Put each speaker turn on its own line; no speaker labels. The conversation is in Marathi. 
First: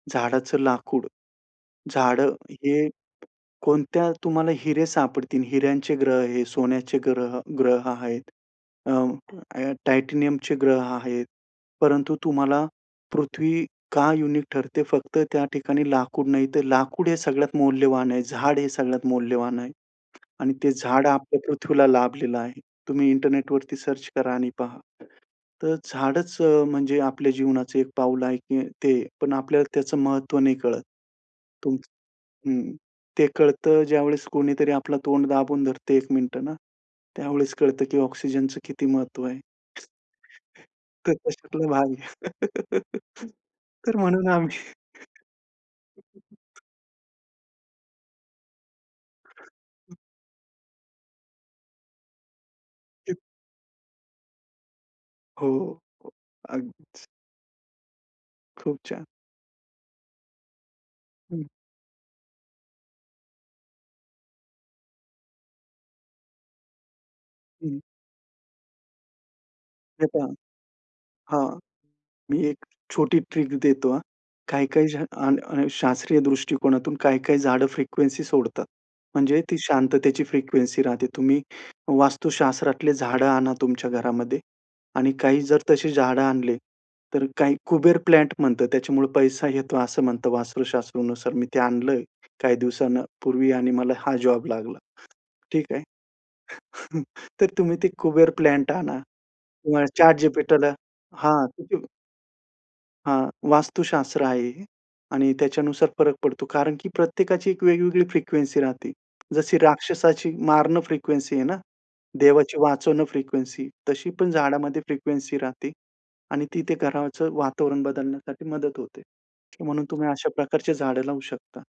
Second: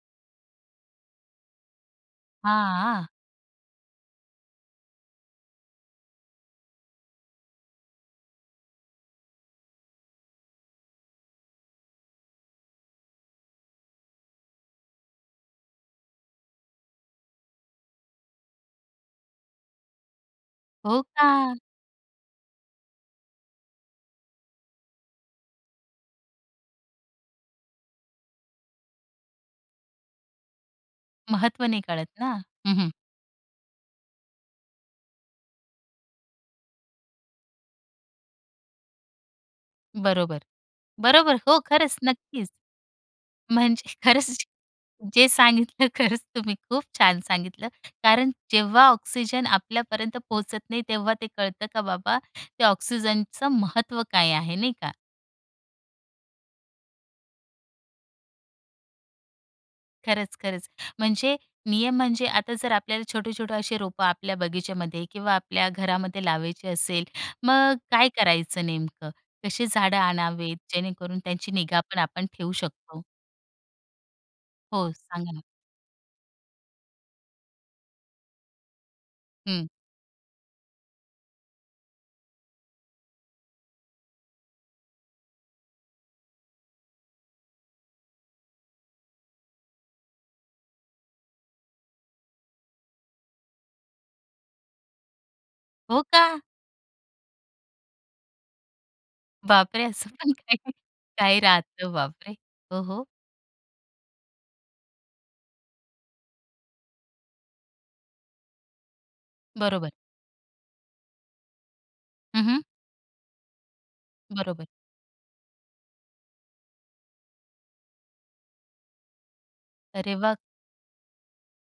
झाडाचं लाकूड. झाडं हे
हां, आ.
कोणत्या तुम्हाला हिरे सापडतील. हिऱ्यांचे ग्रह आहे, सोन्याचे ग्रह अ, ग्रह आहेत. अ, अ टायटॅनियमचे ग्रह आहेत. परंतु तुम्हाला पृथ्वी का युनिक ठरते फक्त त्या ठिकाणी लाकूड नाही, तर लाकूड हे सगळ्यात मौल्यवान आहे. झाड हे सगळ्यात मौल्यवान आहे. आणि ते
हो
झाड आपल्या
का?
पृथ्वीला लाभलेलं आहे. तुम्ही इंटरनेटवरती सर्च करा आणि पहा. तर झाडचं अ, म्हणजे आपल्या जीवनाचं एक पाऊल आहे की ते पण आपल्याला त्याचं महत्त्व नाही कळत.
महत्व नाही
तुमच
कळत ना.
हं.
हं, हं.
ते कळतं ज्यावेळेस कोणीतरी आपला तोंड दाबून धरतं एक मिनिटं ना, त्यावेळेस कळतं की ऑक्सिजनच किती महत्व आहे.
बरोबर.
तर
बरोबर, हो
तशातला भाग
खरंच, नक्कीच.
आहे.
म्हणजे
तर
खरंच
म्हणून आम्ही
जे जे सांगितलं खरंच तुम्ही खूप छान सांगितलं. कारण जेव्हा ऑक्सिजन आपल्यापर्यंत पोहचत नाही. तेव्हा ते कळतं का बाबा ते ऑक्सिजनच महत्व काय आहे नाही का?
हो. अगदीच. खूप छान.
खरंच, खरंच. म्हणजे
हं.
नियम म्हणजे आता जर आपल्याला छोटे-छोटे अशी रोपं आपल्या बगीच्यामध्ये किंवा आपल्या घरामध्ये लावायची असेल. मग अ,
हं.
काय करायचं नेमकं? कशी झाडं
हे पहा
आणावेत जेणेकरून त्यांची
हां.
निगा पण आपण
मी
ठेवू
एक
शकतो?
छोटी ट्रिक देतो हां. काही-काही
हो,
जण अ,
सांगा ना.
अ, शास्त्रीय दृष्टिकोनातून काही-काही झाडं फ्रिक्वेन्सी सोडतात. म्हणजे ती
हं.
शांततेची फ्रिक्वेन्सी राहते. तुम्ही वास्तुशास्त्रातली झाडं आणा तुमच्या घरामध्ये आणि काही जर तशी झाडं आणले. तर काही कुबेर प्लांट म्हणतं त्याच्यामुळे पैसा येतो असं म्हणतं वास्तूशास्त्रनुसार. मी ते आणलं आहे काही दिवसां अ, ...पूर्वी आणि मला हा जॉब लागला. ठीक आहे.
हो का?
तर तुम्ही ते कुबेर प्लांट आणा.
बापरे!
तुम्हाला
असं पण काही.
ChatGPTला
काही
हां.
राहतं बापरे हो, हो.
हां, वास्तुशास्त्र आहे हे. आणि त्याच्यानुसार फरक पडतो, कारण की प्रत्येकाची एक वेगवेगळी फ्रिक्वेन्सी राहते. जशी
बरोबर.
राक्षसाची मारण फ्रिक्वेन्सी आहे ना.
हं,
देवाची
हं.
वाचवणं फ्रिक्वेन्सी. तशी पण
बरोबर.
झाडामध्ये फ्रिक्वेन्सी राहते. आणि ती ते घराचं वातावरण बदलण्यासाठी मदत होते. म्हणून तुम्ही
अरे
अशा
वाह!
प्रकारची झाडं लावू शकता.